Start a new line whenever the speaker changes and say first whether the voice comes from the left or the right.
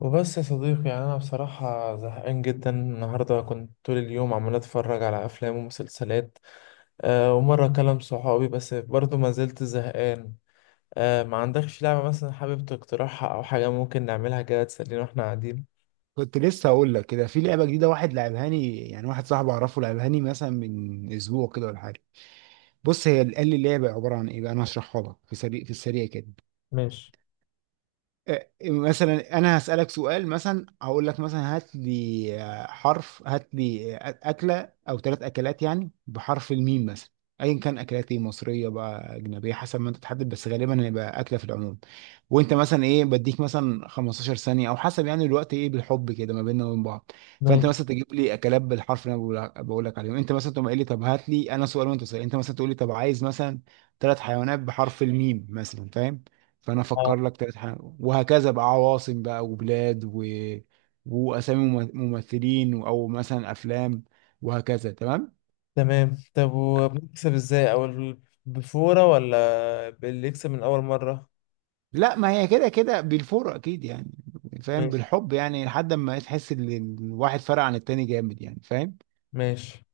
left: وبس يا صديقي، يعني أنا بصراحة زهقان جدا النهاردة. كنت طول اليوم عمال أتفرج على أفلام ومسلسلات. أه ومرة أكلم صحابي بس برضه ما زلت زهقان. أه ما عندكش لعبة مثلا حابب تقترحها أو حاجة ممكن نعملها كده تسلينا وإحنا قاعدين؟
right: كنت لسه هقول لك كده في لعبه جديده واحد لعبهاني، يعني واحد صاحبي اعرفه لعبهاني مثلا من اسبوع كده ولا حاجه. بص، هي قال لي اللعبه عباره عن ايه بقى. انا هشرحها لك في السريع كده.
left: ماشي
right: مثلا انا هسألك سؤال، مثلا هقول لك مثلا هات لي، حرف، هات لي اكلة او ثلاث اكلات، يعني بحرف الميم مثلا. ايا كان، اكلات ايه، مصرية بقى اجنبية، حسب ما انت تحدد، بس غالبا هيبقى اكلة في العموم. وانت مثلا ايه، بديك مثلا 15 ثانية، او حسب يعني الوقت ايه بالحب كده ما بيننا وبين بعض. فانت
left: ماشي.
right: مثلا تجيب لي اكلات بالحرف اللي انا بقول لك عليهم. انت مثلا تقوم قايل لي طب هات لي انا سؤال وانت سؤال، انت مثلا تقول لي طب عايز مثلا ثلاث حيوانات بحرف الميم مثلا، فاهم؟ فانا
left: آه.
right: افكر لك ثلاث حاجات، وهكذا بقى، عواصم بقى وبلاد واسامي ممثلين او مثلا افلام، وهكذا، تمام؟
left: تمام. طب وبنكسب إزاي أو بفورة ولا باللي يكسب من أول مرة؟
right: لا، ما هي كده كده بالفور اكيد يعني، فاهم؟
left: ماشي
right: بالحب يعني، لحد ما تحس ان الواحد فرق عن التاني جامد، يعني فاهم.
left: ماشي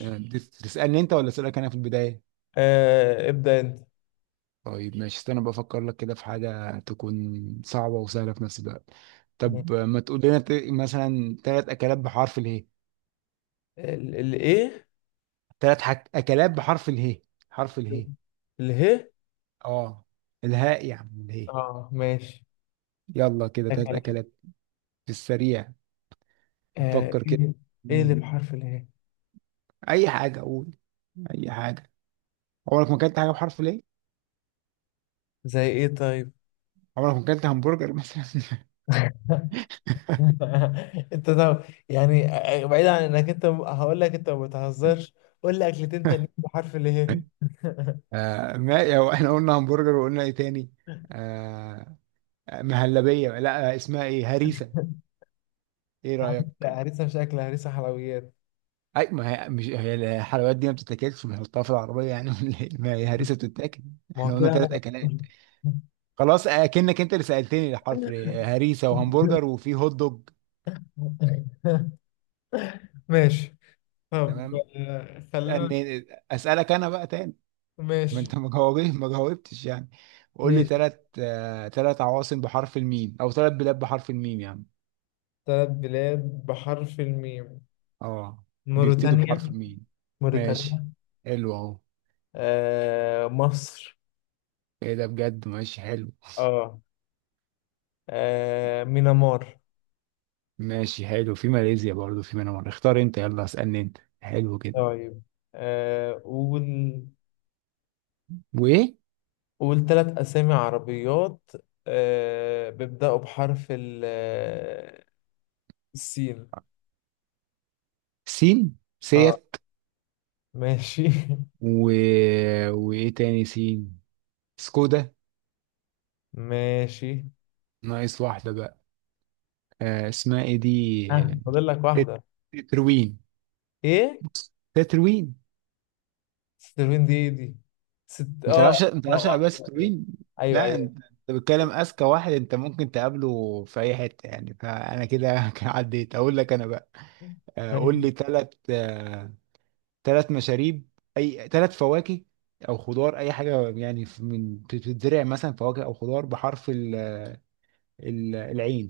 right: تسالني انت ولا اسالك انا في البدايه؟
left: أه ابدأ أنت.
right: طيب ماشي، استنى بفكر لك كده في حاجه تكون صعبه وسهله في نفس الوقت. طب،
left: ماشي.
right: ما تقول لنا مثلا ثلاث اكلات بحرف اله.
left: الإيه؟
right: ثلاث اكلات بحرف اله، حرف اله.
left: اله.
right: اه. الهاء يا عم، الهاء.
left: اه ماشي.
right: يلا كده،
left: ده
right: تلات
left: كلام.
right: اكلات في السريع،
left: آه
right: نفكر كده.
left: ايه. إيه اللي
right: مم.
left: بحرف اله؟
right: اي حاجه قول، اي حاجه. عمرك ما اكلت حاجه بحرف ليه؟
left: زي ايه طيب؟
right: عمرك ما اكلت همبرجر مثلا؟
left: انت ده، يعني بعيد عن انك انت هقول لك انت ما بتهزرش. قول لي اكلتين تانيين بحرف اله.
right: ما هو احنا قلنا همبرجر، وقلنا ايه تاني؟ آه مهلبيه، لا، اسمها ايه، هريسه. ايه رايك؟
left: هريسه مش اكل، هريسه حلويات.
right: اي، ما هي مش هي الحلويات دي ما بتتاكلش، ما هي في العربيه يعني، ولا إيه؟ ما هي هريسه بتتاكل.
left: ما هو
right: احنا قلنا
left: كده انا
right: ثلاث
left: بقى.
right: اكلات. خلاص، اكنك انت اللي سالتني الحرف ليه. هريسه وهمبرجر وفي هوت دوج.
left: ماشي. طب
right: تمام.
left: خلينا.
right: أن- اسالك انا بقى تاني. ما
left: ماشي
right: انت ما جاوبت ما جاوبتش يعني. قول لي
left: ماشي.
right: ثلاث، ثلاث عواصم بحرف الميم او ثلاث بلاد بحرف الميم يعني.
left: ثلاث بلاد بحرف الميم.
right: اه، بيبتدوا بحرف
left: موريتانيا
right: الميم. ماشي،
left: موريتانيا
right: حلو اهو.
left: آه مصر.
right: ايه ده بجد، ماشي حلو.
left: اه. مينامار.
right: ماشي، حلو، في ماليزيا برضو، في منامار. اختار انت، يلا اسالني انت، حلو كده.
left: طيب قول.
right: وايه؟
left: قول ثلاث أسامي عربيات بيبدأوا بحرف السين.
right: سين،
left: اه
right: سيت
left: ماشي
right: و... وايه تاني سين؟ سكودا.
left: ماشي.
right: ناقص واحدة بقى. آه، اسمها ايه دي، آه،
left: ها فاضل لك
right: تت-
left: واحدة.
right: تتروين.
left: ايه؟
right: تتروين.
left: ستيرفين دي. ست
right: ما تعرفش، ما
left: اه.
right: تعرفش
left: آه.
right: عربية
left: أيوة، أيوة.
right: تتروين؟
left: ايوه
right: لا،
left: ايوه.
right: انت بتتكلم اذكى واحد انت ممكن تقابله في اي حتة، يعني فانا كده عديت. اقول لك انا بقى، قول لي
left: ماشي.
right: ثلاث، ثلاث مشاريب، اي ثلاث فواكه، او خضار، اي حاجة يعني من بتتزرع، مثلا فواكه او خضار بحرف العين.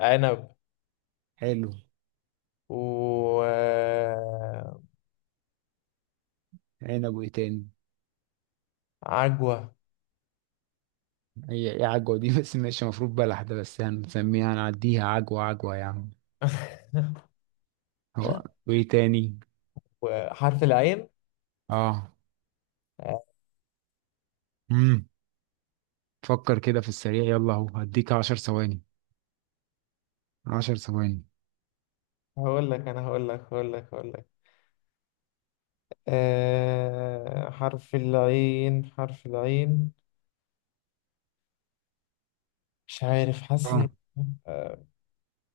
left: عنب
right: حلو.
left: و
right: عنب، وايه تاني؟
left: عجوة.
right: هي ايه عجوة دي؟ بس ماشي، المفروض بلح ده، بس هنسميها، هنعديها، عجوة عجوة يا عم. هو، وايه تاني؟
left: وحرف العين.
right: اه. امم فكر كده في السريع، يلا، اهو هديك عشر ثواني، عشر ثواني.
left: هقول لك انا. هقول لك هقول لك آه حرف العين مش عارف حاسس
right: اه.
left: آه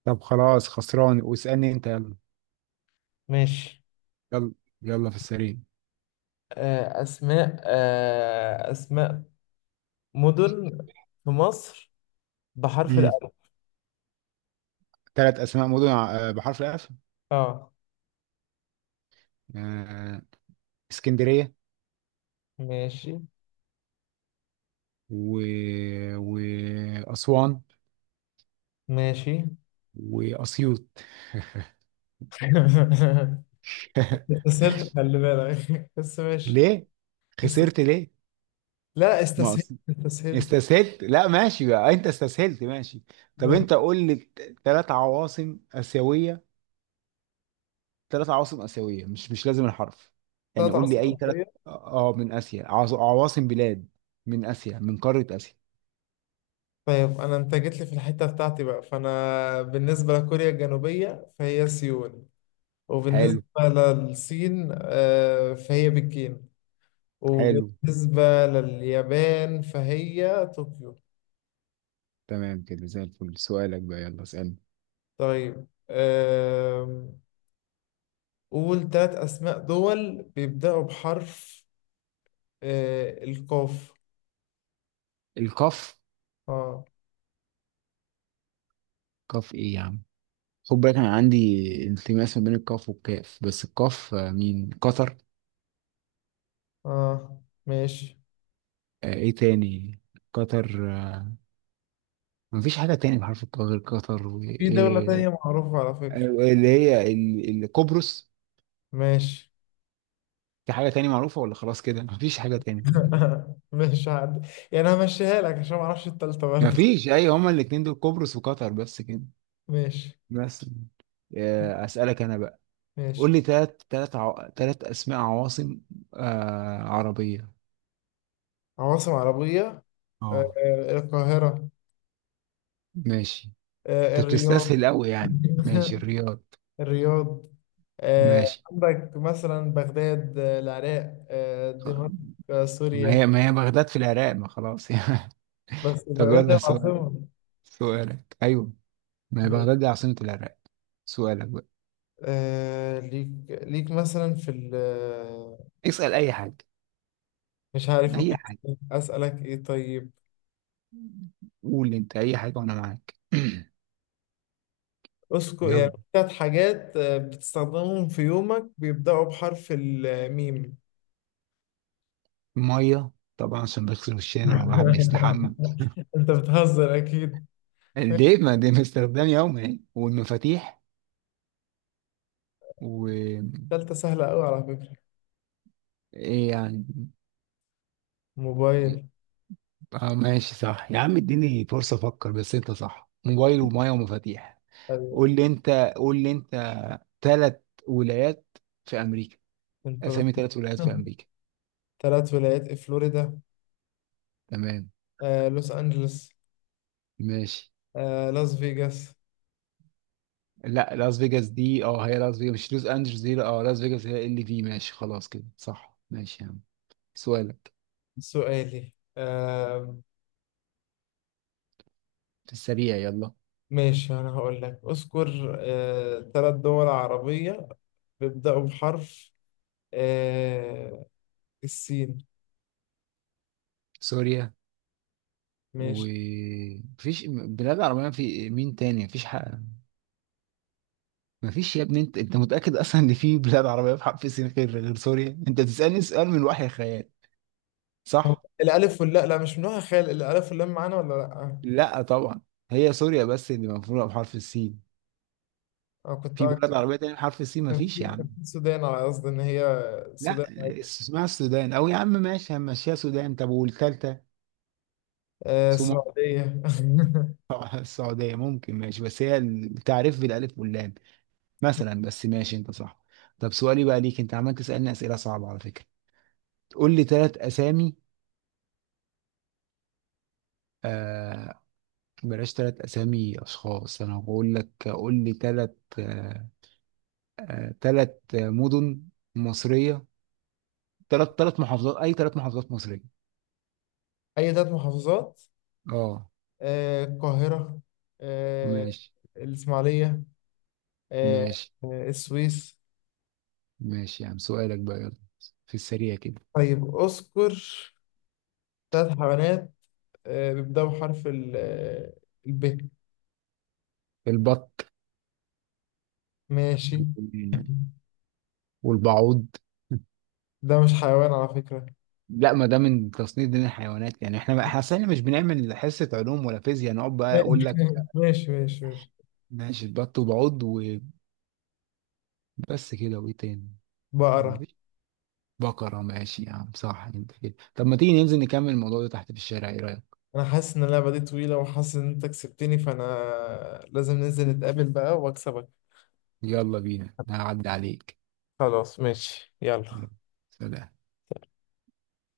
right: طب خلاص، خسران، واسألني انت يلا.
left: ماشي.
right: يلا، يلا في السريع.
left: آه اسماء. آه اسماء مدن في مصر بحرف
right: امم
left: الألف.
right: ثلاث اسماء مدن بحرف الاف.
left: اه
right: آه، اسكندرية
left: ماشي.
right: و... واسوان
left: ماشي
right: واسيوط.
left: استسهلت، خلي بالك بس ماشي.
right: ليه
left: است...
right: خسرت ليه؟
left: لا،
right: ما
left: استسهلت
right: أص...
left: استسهلت
right: استسهلت؟ لا ماشي بقى، انت استسهلت ماشي. طب
left: ماشي.
right: انت قول لي ثلاث عواصم اسيويه، مش مش لازم الحرف يعني،
left: ثلاث
right: قول
left: عواصم.
right: لي اي ثلاث. اه، من اسيا، عواصم بلاد من اسيا، من قاره اسيا.
left: طيب انا، انت جيت لي في الحته بتاعتي بقى، فانا بالنسبه لكوريا الجنوبيه فهي سيول، وبالنسبه
right: حلو.
left: للصين فهي بكين،
right: حلو.
left: وبالنسبه لليابان فهي طوكيو.
right: تمام كده زي الفل. سؤالك بقى يلا، اسالني.
left: طيب قول ثلاث اسماء دول بيبداوا بحرف القاف.
right: القاف.
left: اه
right: قاف ايه يا عم؟ خد بالك انا عندي انتماس ما بين القاف والكاف. بس القاف، مين، قطر.
left: اه ماشي.
right: ايه تاني؟ قطر، مفيش حاجه تاني بحرف القاف غير قطر،
left: في دوله
right: وايه
left: تانية معروفه على فكره.
right: اللي هي القبرص.
left: ماشي
right: في حاجة تاني معروفة ولا خلاص كده مفيش حاجة تاني تاني؟
left: ماشي عادي، يعني انا همشيها لك عشان ما اعرفش التالتة برضه.
right: مفيش. أي، هما الاتنين دول، قبرص وقطر، بس كده،
left: ماشي
right: بس. أسألك أنا بقى. قول
left: ماشي.
right: لي تلات أسماء عواصم، عربية.
left: عواصم عربية.
right: اه،
left: القاهرة.
right: ماشي. أنت
left: الرياض.
right: بتستسهل أوي يعني. ماشي، الرياض.
left: الرياض.
right: ماشي،
left: عندك مثلا بغداد، العراق،
right: خ-
left: دمشق،
right: ما هي
left: سوريا.
right: ما هي بغداد في العراق، ما خلاص يعني.
left: بس
right: طب
left: بغداد هي
right: يلا سؤال،
left: العاصمة.
right: سؤالك، أيوه، ما هي
left: ماشي.
right: بغداد دي عاصمة العراق. سؤالك بقى،
left: ليك مثلا في ال آه،
right: اسأل أي حاجة،
left: مش عارف.
right: أي
left: ممكن
right: حاجة.
left: أسألك إيه طيب؟
right: قول انت اي حاجه وانا معاك.
left: أذكر يعني
right: يلا،
left: ثلاث حاجات بتستخدمهم في يومك، بيبدأوا بحرف الميم.
right: ميه طبعا، عشان بغسل وشنا والواحد بيستحمى.
left: انت بتهزر اكيد.
right: ليه، ما دي استخدام يومي يعني. والمفاتيح و،
left: تالتة سهلة قوي على فكرة.
right: ايه يعني؟
left: موبايل.
right: اه ماشي، صح يا عم، اديني فرصه افكر، بس انت صح، موبايل وميه ومفاتيح.
left: ايوه.
right: قول لي انت قول لي انت ثلاث ولايات في امريكا،
left: انت
right: اسامي ثلاث ولايات في امريكا.
left: تلات ولايات في فلوريدا.
right: تمام.
left: لوس انجلوس.
right: ماشي،
left: لاس فيجاس.
right: لا، لاس فيجاس دي، اه هي لاس فيجاس مش لوس انجلوس دي، لا، اه لاس فيجاس، هي ال في، ماشي، خلاص كده صح، ماشي يا عم. سؤالك،
left: سؤالي
right: في السريع يلا.
left: ماشي. انا هقول لك اذكر تلات دول عربية بيبدأوا بحرف آه، السين.
right: سوريا و،
left: ماشي.
right: مفيش بلاد عربية في، مين تاني؟ مفيش، حق. مفيش يا ابني، انت متأكد اصلا ان في بلاد عربية في حرف السين غير، غير سوريا؟ انت بتسألني سؤال من وحي الخيال،
left: طب
right: صح.
left: الألف واللا لا مش من نوع خال، الألف واللام معانا ولا لأ؟
right: لا طبعا. هي سوريا بس اللي مفروضة بحرف السين.
left: أنا كنت.
right: في بلاد عربية تانية بحرف السين
left: كان
right: مفيش
left: في
right: يا عم.
left: كان في السودان، على قصد ان هي
right: لا،
left: السودان عادي.
right: اسمها السودان، او يا عم ماشي، هنمشيها سودان. طب والتالتة؟
left: آه السعودية.
right: السعودية ممكن، ماشي، بس هي التعريف بالألف واللام مثلا، بس ماشي أنت صح. طب سؤالي بقى ليك، أنت عمال تسألني أسئلة صعبة على فكرة. قول لي ثلاث أسامي، آه بلاش ثلاث أسامي أشخاص، أنا هقول لك قول لي ثلاث، آه ثلاث مدن مصرية، ثلاث محافظات، أي ثلاث محافظات مصرية.
left: اي ثلاث محافظات.
right: أه.
left: آه القاهرة. آه
right: ماشي،
left: الاسماعيلية. آه
right: ماشي،
left: السويس.
right: ماشي، يعني سؤالك بقى يلا، في السريع كده.
left: طيب اذكر ثلاث حيوانات آه بيبدأوا بحرف ال آه، الب.
right: البط
left: ماشي
right: والبعوض.
left: ده مش حيوان على فكرة.
right: لا، ما ده من تصنيف دين الحيوانات يعني، احنا أصل إحنا مش بنعمل حصة علوم ولا فيزياء نقعد بقى
left: ماشي
right: اقول لك.
left: ماشي ماشي ماشي.
right: ماشي، البط وبعض، وبس كده، وايه تاني؟
left: بقرة.
right: مفيش. بقرة ماشي يا عم، صح انت كده. طب ما تيجي ننزل نكمل الموضوع ده تحت في الشارع، ايه رأيك؟
left: أنا حاسس إن اللعبة دي طويلة وحاسس إن أنت كسبتني، فأنا لازم ننزل نتقابل بقى وأكسبك.
right: يلا بينا، هعدي عليك.
left: خلاص ماشي يلا.
right: يلا. سلام.